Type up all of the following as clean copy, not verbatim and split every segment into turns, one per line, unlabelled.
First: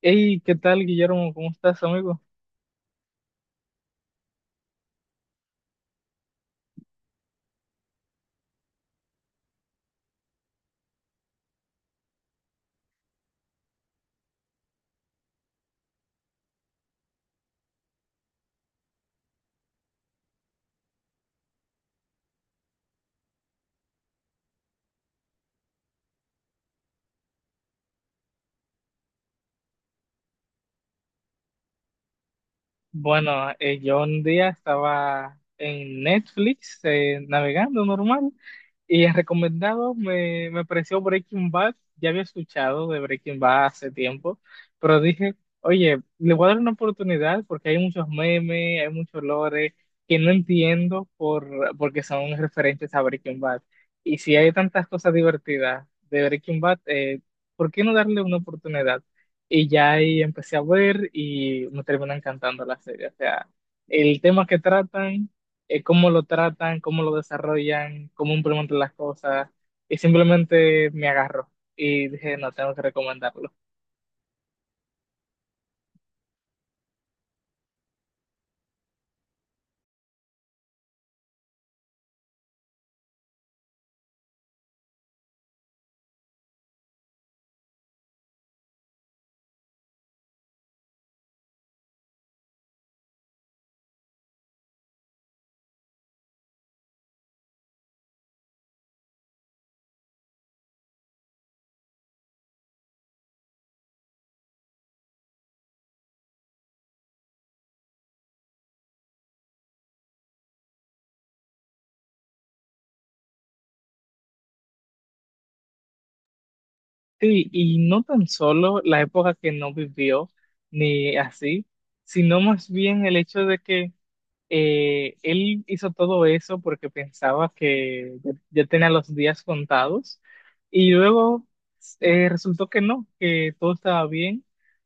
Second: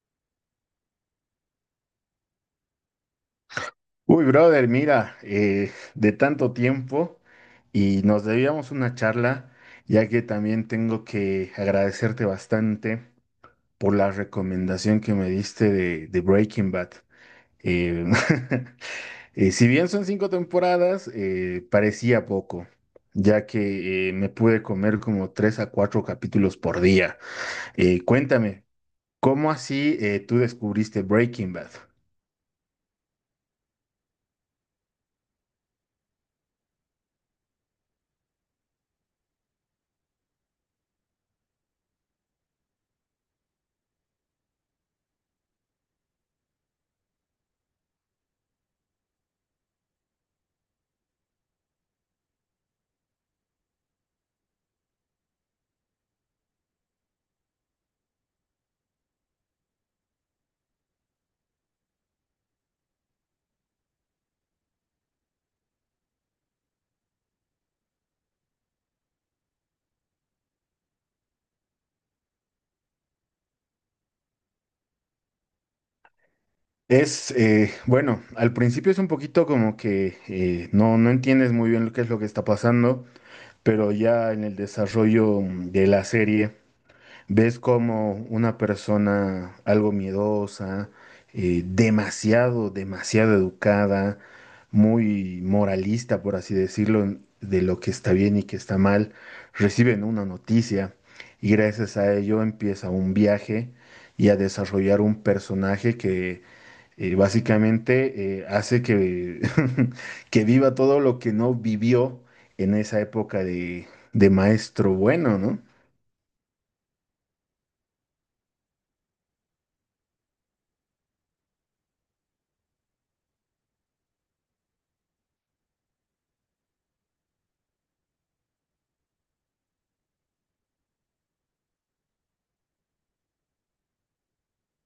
Hey, ¿qué tal, Guillermo? ¿Cómo estás, amigo?
Uy, brother, mira, de tanto tiempo y nos debíamos una charla, ya que también tengo que agradecerte bastante por la recomendación que me diste de Breaking Bad. Eh, si bien son cinco temporadas, parecía poco, ya que me pude comer como tres a cuatro capítulos por día. Cuéntame, ¿cómo así tú descubriste Breaking Bad?
Bueno, yo un día estaba en Netflix navegando normal y en recomendado me apareció Breaking Bad. Ya había escuchado de Breaking Bad hace tiempo, pero dije, oye, le voy a dar una oportunidad porque hay muchos memes, hay muchos lore que no entiendo porque son referentes a Breaking Bad. Y si hay tantas cosas divertidas de Breaking Bad, ¿por qué no darle una oportunidad? Y ya ahí empecé a ver y me termina encantando la serie. O sea, el tema que tratan, cómo lo tratan, cómo lo desarrollan, cómo implementan las cosas. Y simplemente me agarró y dije, no, tengo que recomendarlo.
Es, bueno, al principio es un poquito como que no, no entiendes muy bien lo que es lo que está pasando, pero ya en el desarrollo de la serie ves como una persona algo miedosa, demasiado educada, muy moralista, por así decirlo, de lo que está bien y que está mal, reciben una noticia y gracias a ello empieza un viaje y a desarrollar un personaje que básicamente hace que, que viva todo lo que no vivió en esa época de maestro bueno, ¿no?
Sí, y no tan solo la época que no vivió, ni así, sino más bien el hecho de que él hizo todo eso porque pensaba que ya tenía los días contados y luego resultó que no, que todo estaba bien,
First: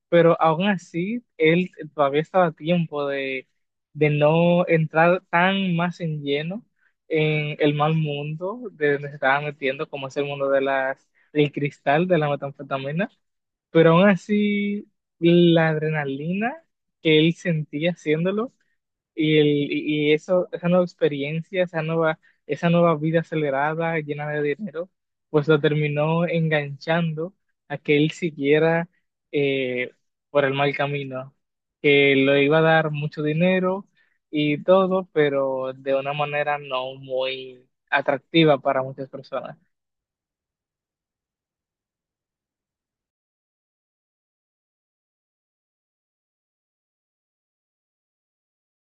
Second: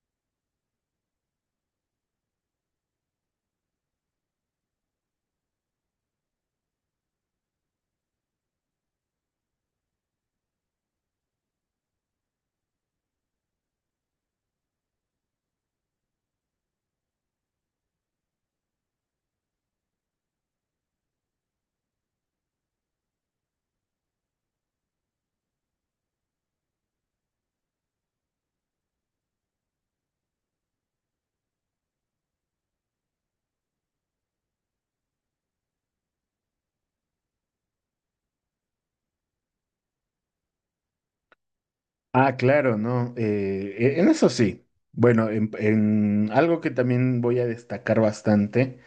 pero aún así él todavía estaba a tiempo de no entrar tan más en lleno en el mal mundo de donde se estaba metiendo, como es el mundo de del cristal, de la metanfetamina, pero aún así la adrenalina que él sentía haciéndolo y, el, y eso, esa nueva experiencia, esa nueva vida acelerada, llena de dinero, pues lo terminó enganchando a que él siguiera eh, por el mal camino, que le iba a dar mucho dinero y todo, pero de una manera no muy atractiva para muchas personas.
Ah, claro, no. En eso sí. Bueno, en algo que también voy a destacar bastante,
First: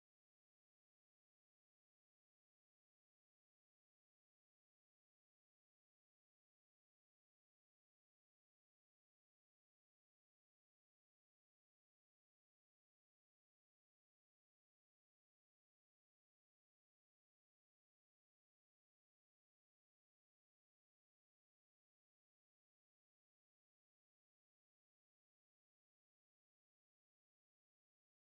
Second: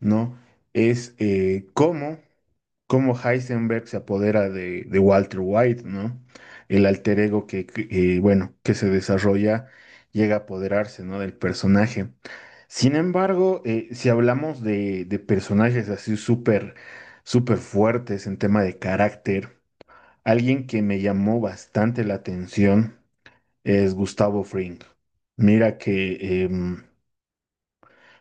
¿no? Es cómo. Cómo Heisenberg se apodera de Walter White, ¿no? El alter ego que, bueno, que se desarrolla llega a apoderarse, ¿no? Del personaje. Sin embargo, si hablamos de personajes así súper fuertes en tema de carácter, alguien que me llamó bastante la atención es Gustavo Fring. Mira que... em,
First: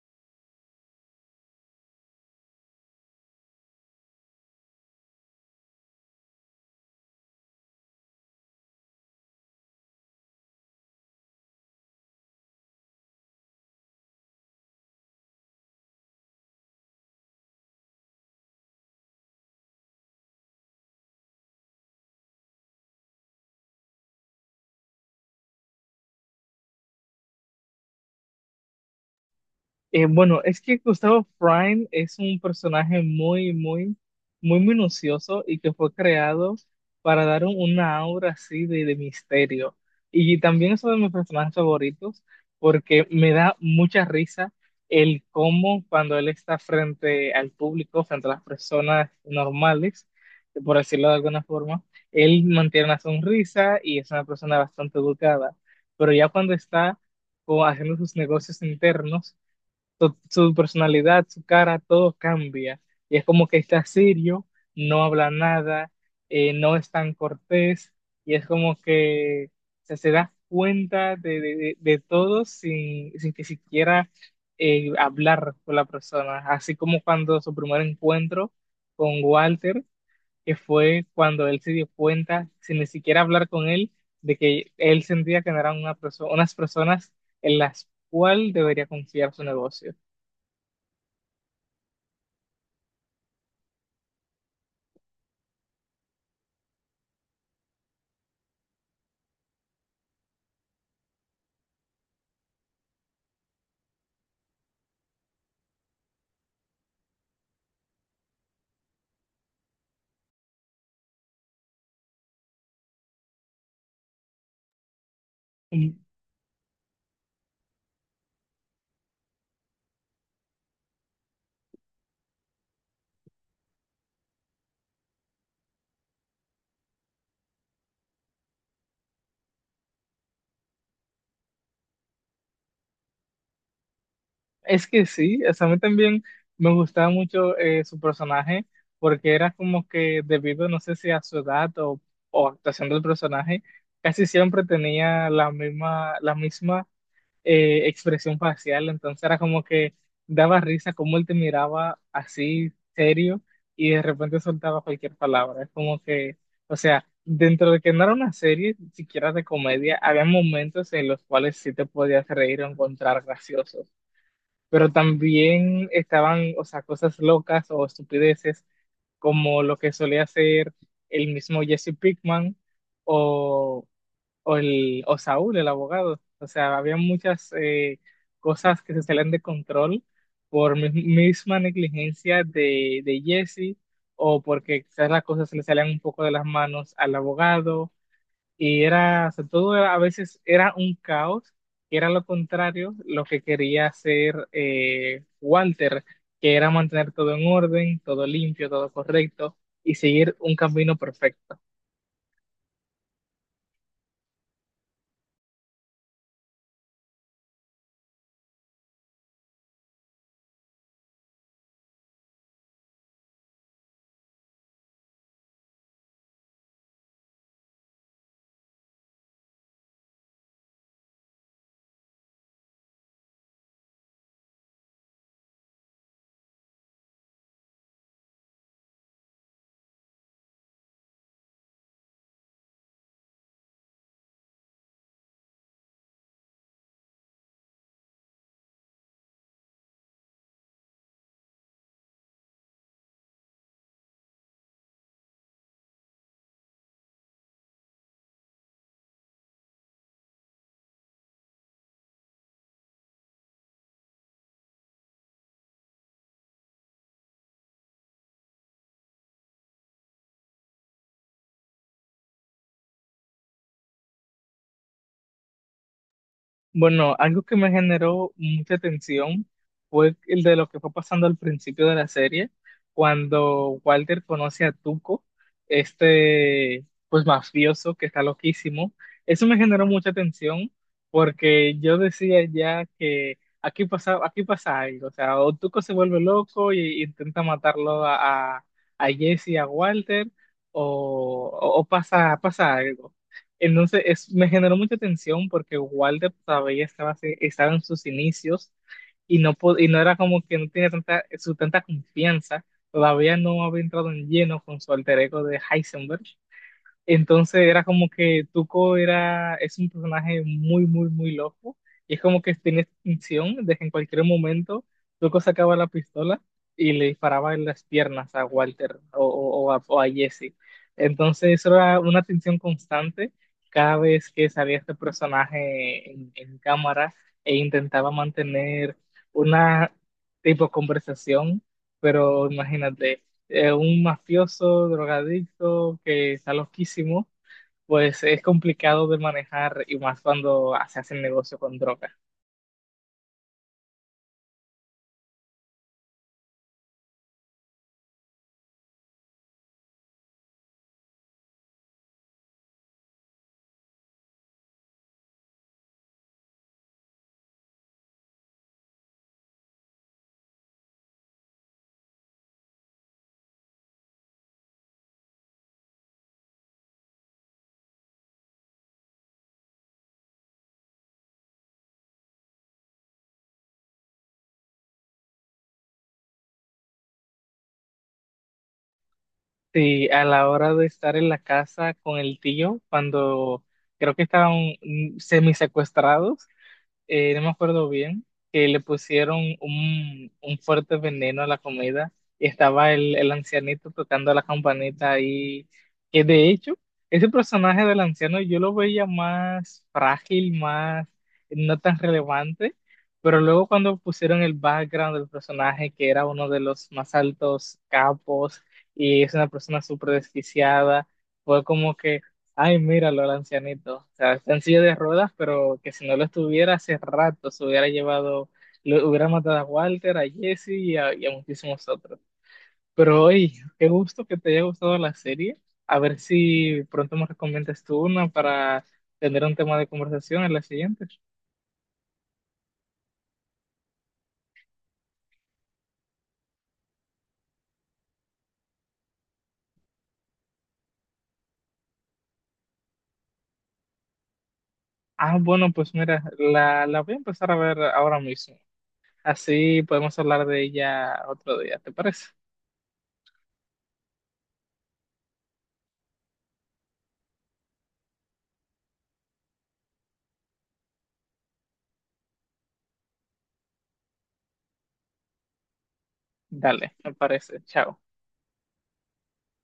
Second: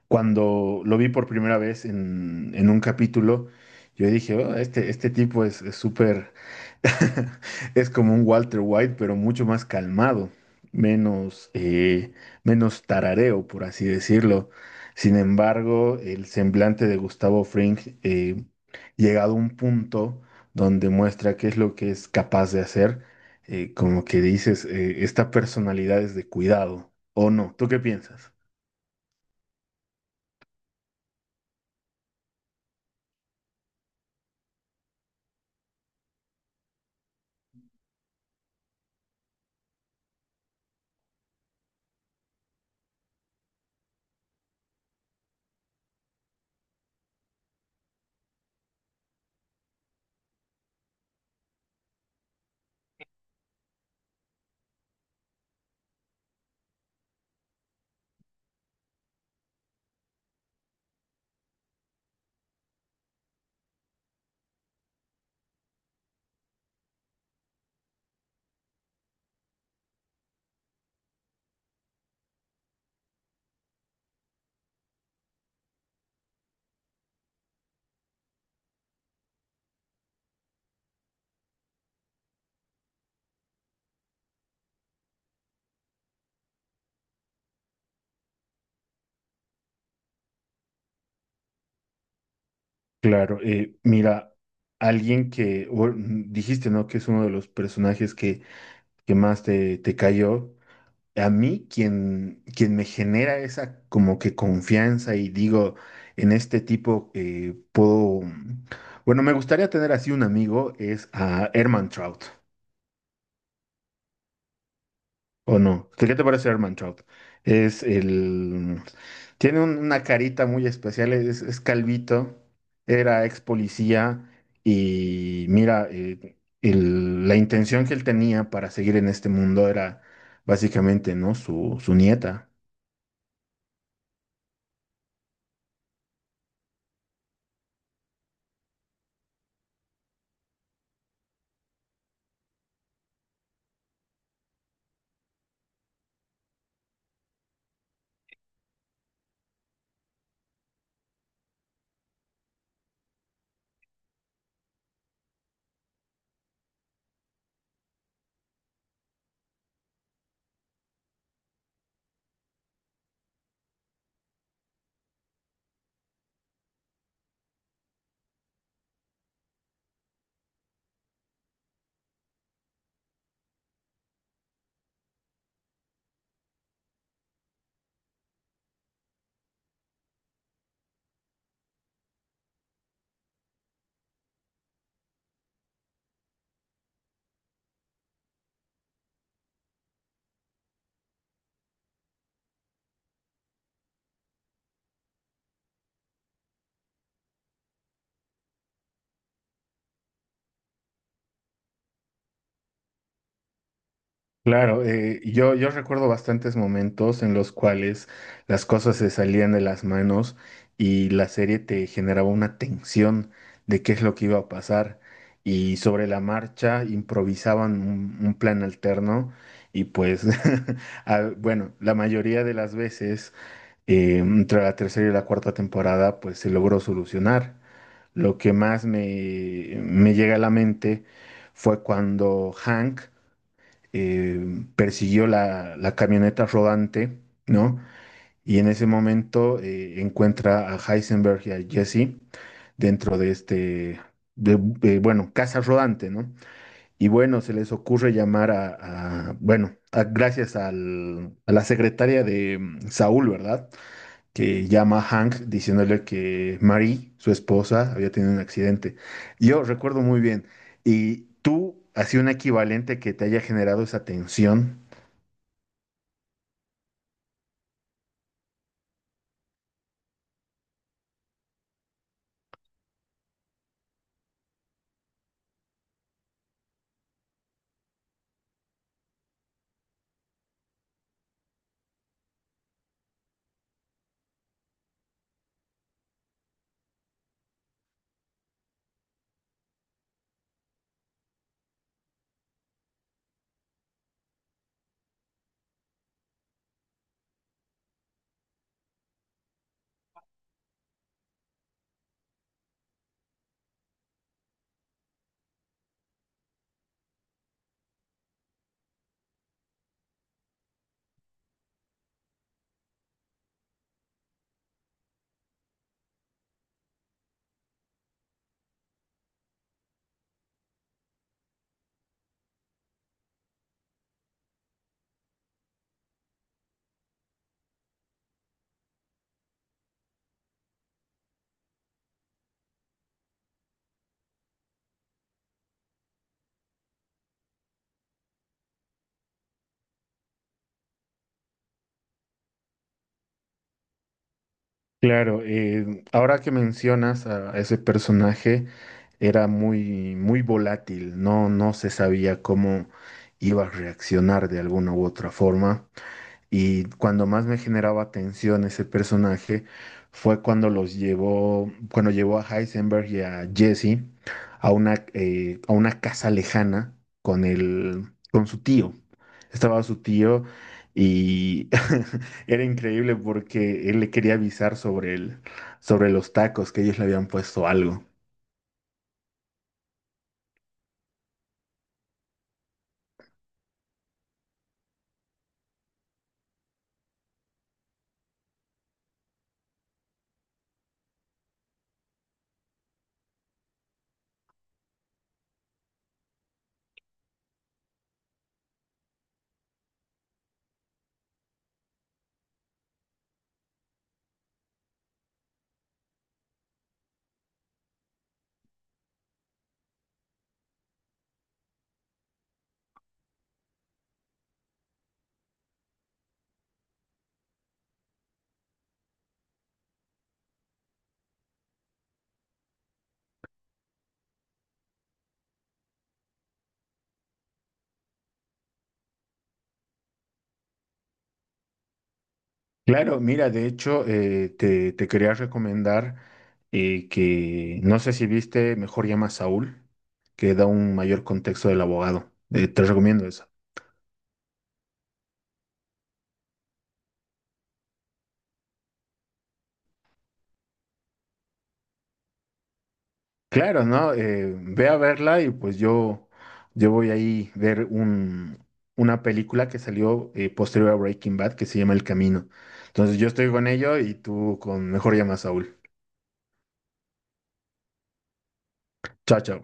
cuando lo vi por primera vez en un capítulo, yo dije, "Oh, este tipo es súper, es como un Walter White, pero mucho más calmado, menos, menos tarareo, por así decirlo. Sin embargo, el semblante de Gustavo Fring, llegado a un punto donde muestra qué es lo que es capaz de hacer, como que dices, esta personalidad es de cuidado, ¿o no? ¿Tú qué piensas?
Bueno, es que Gustavo Fring es un personaje muy, muy minucioso y que fue creado para dar una aura así de misterio. Y también es uno de mis personajes favoritos porque me da mucha risa el cómo cuando él está frente al público, frente a las personas normales, por decirlo de alguna forma, él mantiene una sonrisa y es una persona bastante educada. Pero ya cuando está como haciendo sus negocios internos, su personalidad, su cara, todo cambia. Y es como que está serio, no habla nada, no es tan cortés, y es como que, o sea, se da cuenta de todo sin que siquiera hablar con la persona. Así como cuando su primer encuentro con Walter, que fue cuando él se dio cuenta, sin ni siquiera hablar con él, de que él sentía que no eran unas personas en las cuales debería confiar su negocio.
Claro, mira, alguien que o- mm, dijiste, ¿no? Que es uno de los personajes que más te cayó. A mí, quien me genera esa como que confianza y digo, en este tipo puedo. Bueno, me gustaría tener así un amigo, es a Herman Trout. ¿O no?
Mm.
¿Qué te parece Herman Trout? Es el... Tiene una carita muy especial, es calvito, era ex policía y mira, la intención que él tenía para seguir en este mundo era básicamente, ¿no? Su nieta.
Es que sí, o sea, a mí también me gustaba mucho su personaje porque era como que debido, no sé si a su edad o actuación del personaje, casi siempre tenía la misma expresión facial, entonces era como que daba risa como él te miraba así serio y de repente soltaba cualquier palabra. Es como que, o sea, dentro de que no era una serie siquiera de comedia, había momentos en los cuales sí te podías reír o encontrar gracioso, pero también estaban, o sea, cosas locas o estupideces como lo que solía hacer el mismo Jesse Pinkman o, o Saúl, el abogado. O sea, había muchas cosas que se salían de control por misma negligencia de Jesse o porque quizás las cosas se le salían un poco de las manos al abogado y era, o sea, a veces era un caos, que era lo contrario, lo que quería hacer Walter, que era mantener todo en orden, todo limpio, todo correcto y seguir un camino perfecto.
Claro, yo recuerdo bastantes momentos en los cuales las cosas se salían de las manos y la serie te generaba una tensión de qué es lo que iba a pasar y sobre la marcha improvisaban un plan alterno y pues, ah, bueno, la mayoría de las veces entre la tercera y la cuarta temporada pues se logró solucionar. Lo que más me llega a la mente fue cuando Hank persiguió la camioneta rodante, ¿no? Y en ese momento encuentra a Heisenberg y a Jesse dentro de este, bueno, casa rodante, ¿no? Y bueno, se les ocurre llamar bueno, gracias a la secretaria de Saúl, ¿verdad? Que llama a Hank diciéndole que Marie, su esposa, había tenido un accidente. Yo recuerdo muy bien. ¿Y tú, así un equivalente que te haya generado esa tensión?
Bueno, algo que me generó mucha tensión fue el de lo que fue pasando al principio de la serie, cuando Walter conoce a Tuco, este pues mafioso que está loquísimo. Eso me generó mucha tensión porque yo decía, ya que aquí pasa algo, o sea, o Tuco se vuelve loco y intenta matarlo a Jesse, a Walter, o pasa, pasa algo. Entonces es, me generó mucha tensión porque Walder todavía estaba, estaba en sus inicios y no, y no era como que no tenía su tanta confianza, todavía no había entrado en lleno con su alter ego de Heisenberg, entonces era como que Tuco era, es un personaje muy, muy loco. Y es como que tiene esta intención de que en cualquier momento Tuco sacaba la pistola y le disparaba en las piernas a Walter o a Jesse. Entonces eso era una tensión constante cada vez que salía este personaje en cámara e intentaba mantener una tipo conversación. Pero imagínate, un mafioso, drogadicto, que está loquísimo, pues es complicado de manejar y más cuando se hace el negocio con droga.
Claro, ahora que mencionas a ese personaje, era muy volátil, no, no se sabía cómo iba a reaccionar de alguna u otra forma. Y cuando más me generaba tensión ese personaje fue cuando los llevó, cuando llevó a Heisenberg y a Jesse a una casa lejana con el, con su tío. Estaba su tío y era increíble porque él le quería avisar sobre el, sobre los tacos que ellos le habían puesto algo.
Sí, a la hora de estar en la casa con el tío, cuando creo que estaban semi secuestrados, no me acuerdo bien, que le pusieron un fuerte veneno a la comida y estaba el ancianito tocando la campanita ahí, que de hecho, ese personaje del anciano yo lo veía más frágil, más no tan relevante, pero luego cuando pusieron el background del personaje, que era uno de los más altos capos y es una persona súper desquiciada, fue como que... Ay, míralo, el ancianito. O sea, está en silla de ruedas, pero que si no lo estuviera, hace rato se hubiera llevado, lo hubiera matado a Walter, a Jesse y a muchísimos otros. Pero hoy, qué gusto que te haya gustado la serie. A ver si pronto me recomiendas tú una para tener un tema de conversación en la siguiente.
Claro, mira, de hecho, te quería recomendar que, no sé si viste, Mejor Llama a Saúl, que da un mayor contexto del abogado. Te recomiendo eso.
Ah, bueno, pues mira, la voy a empezar a ver ahora mismo. Así podemos hablar de ella otro día, ¿te parece?
Claro, ¿no? Ve a verla y pues yo voy ahí ver una película que salió posterior a Breaking Bad que se llama El Camino. Entonces yo estoy con ello y tú con Mejor Llama a Saúl.
Dale, me parece. Chao.
Chao, chao.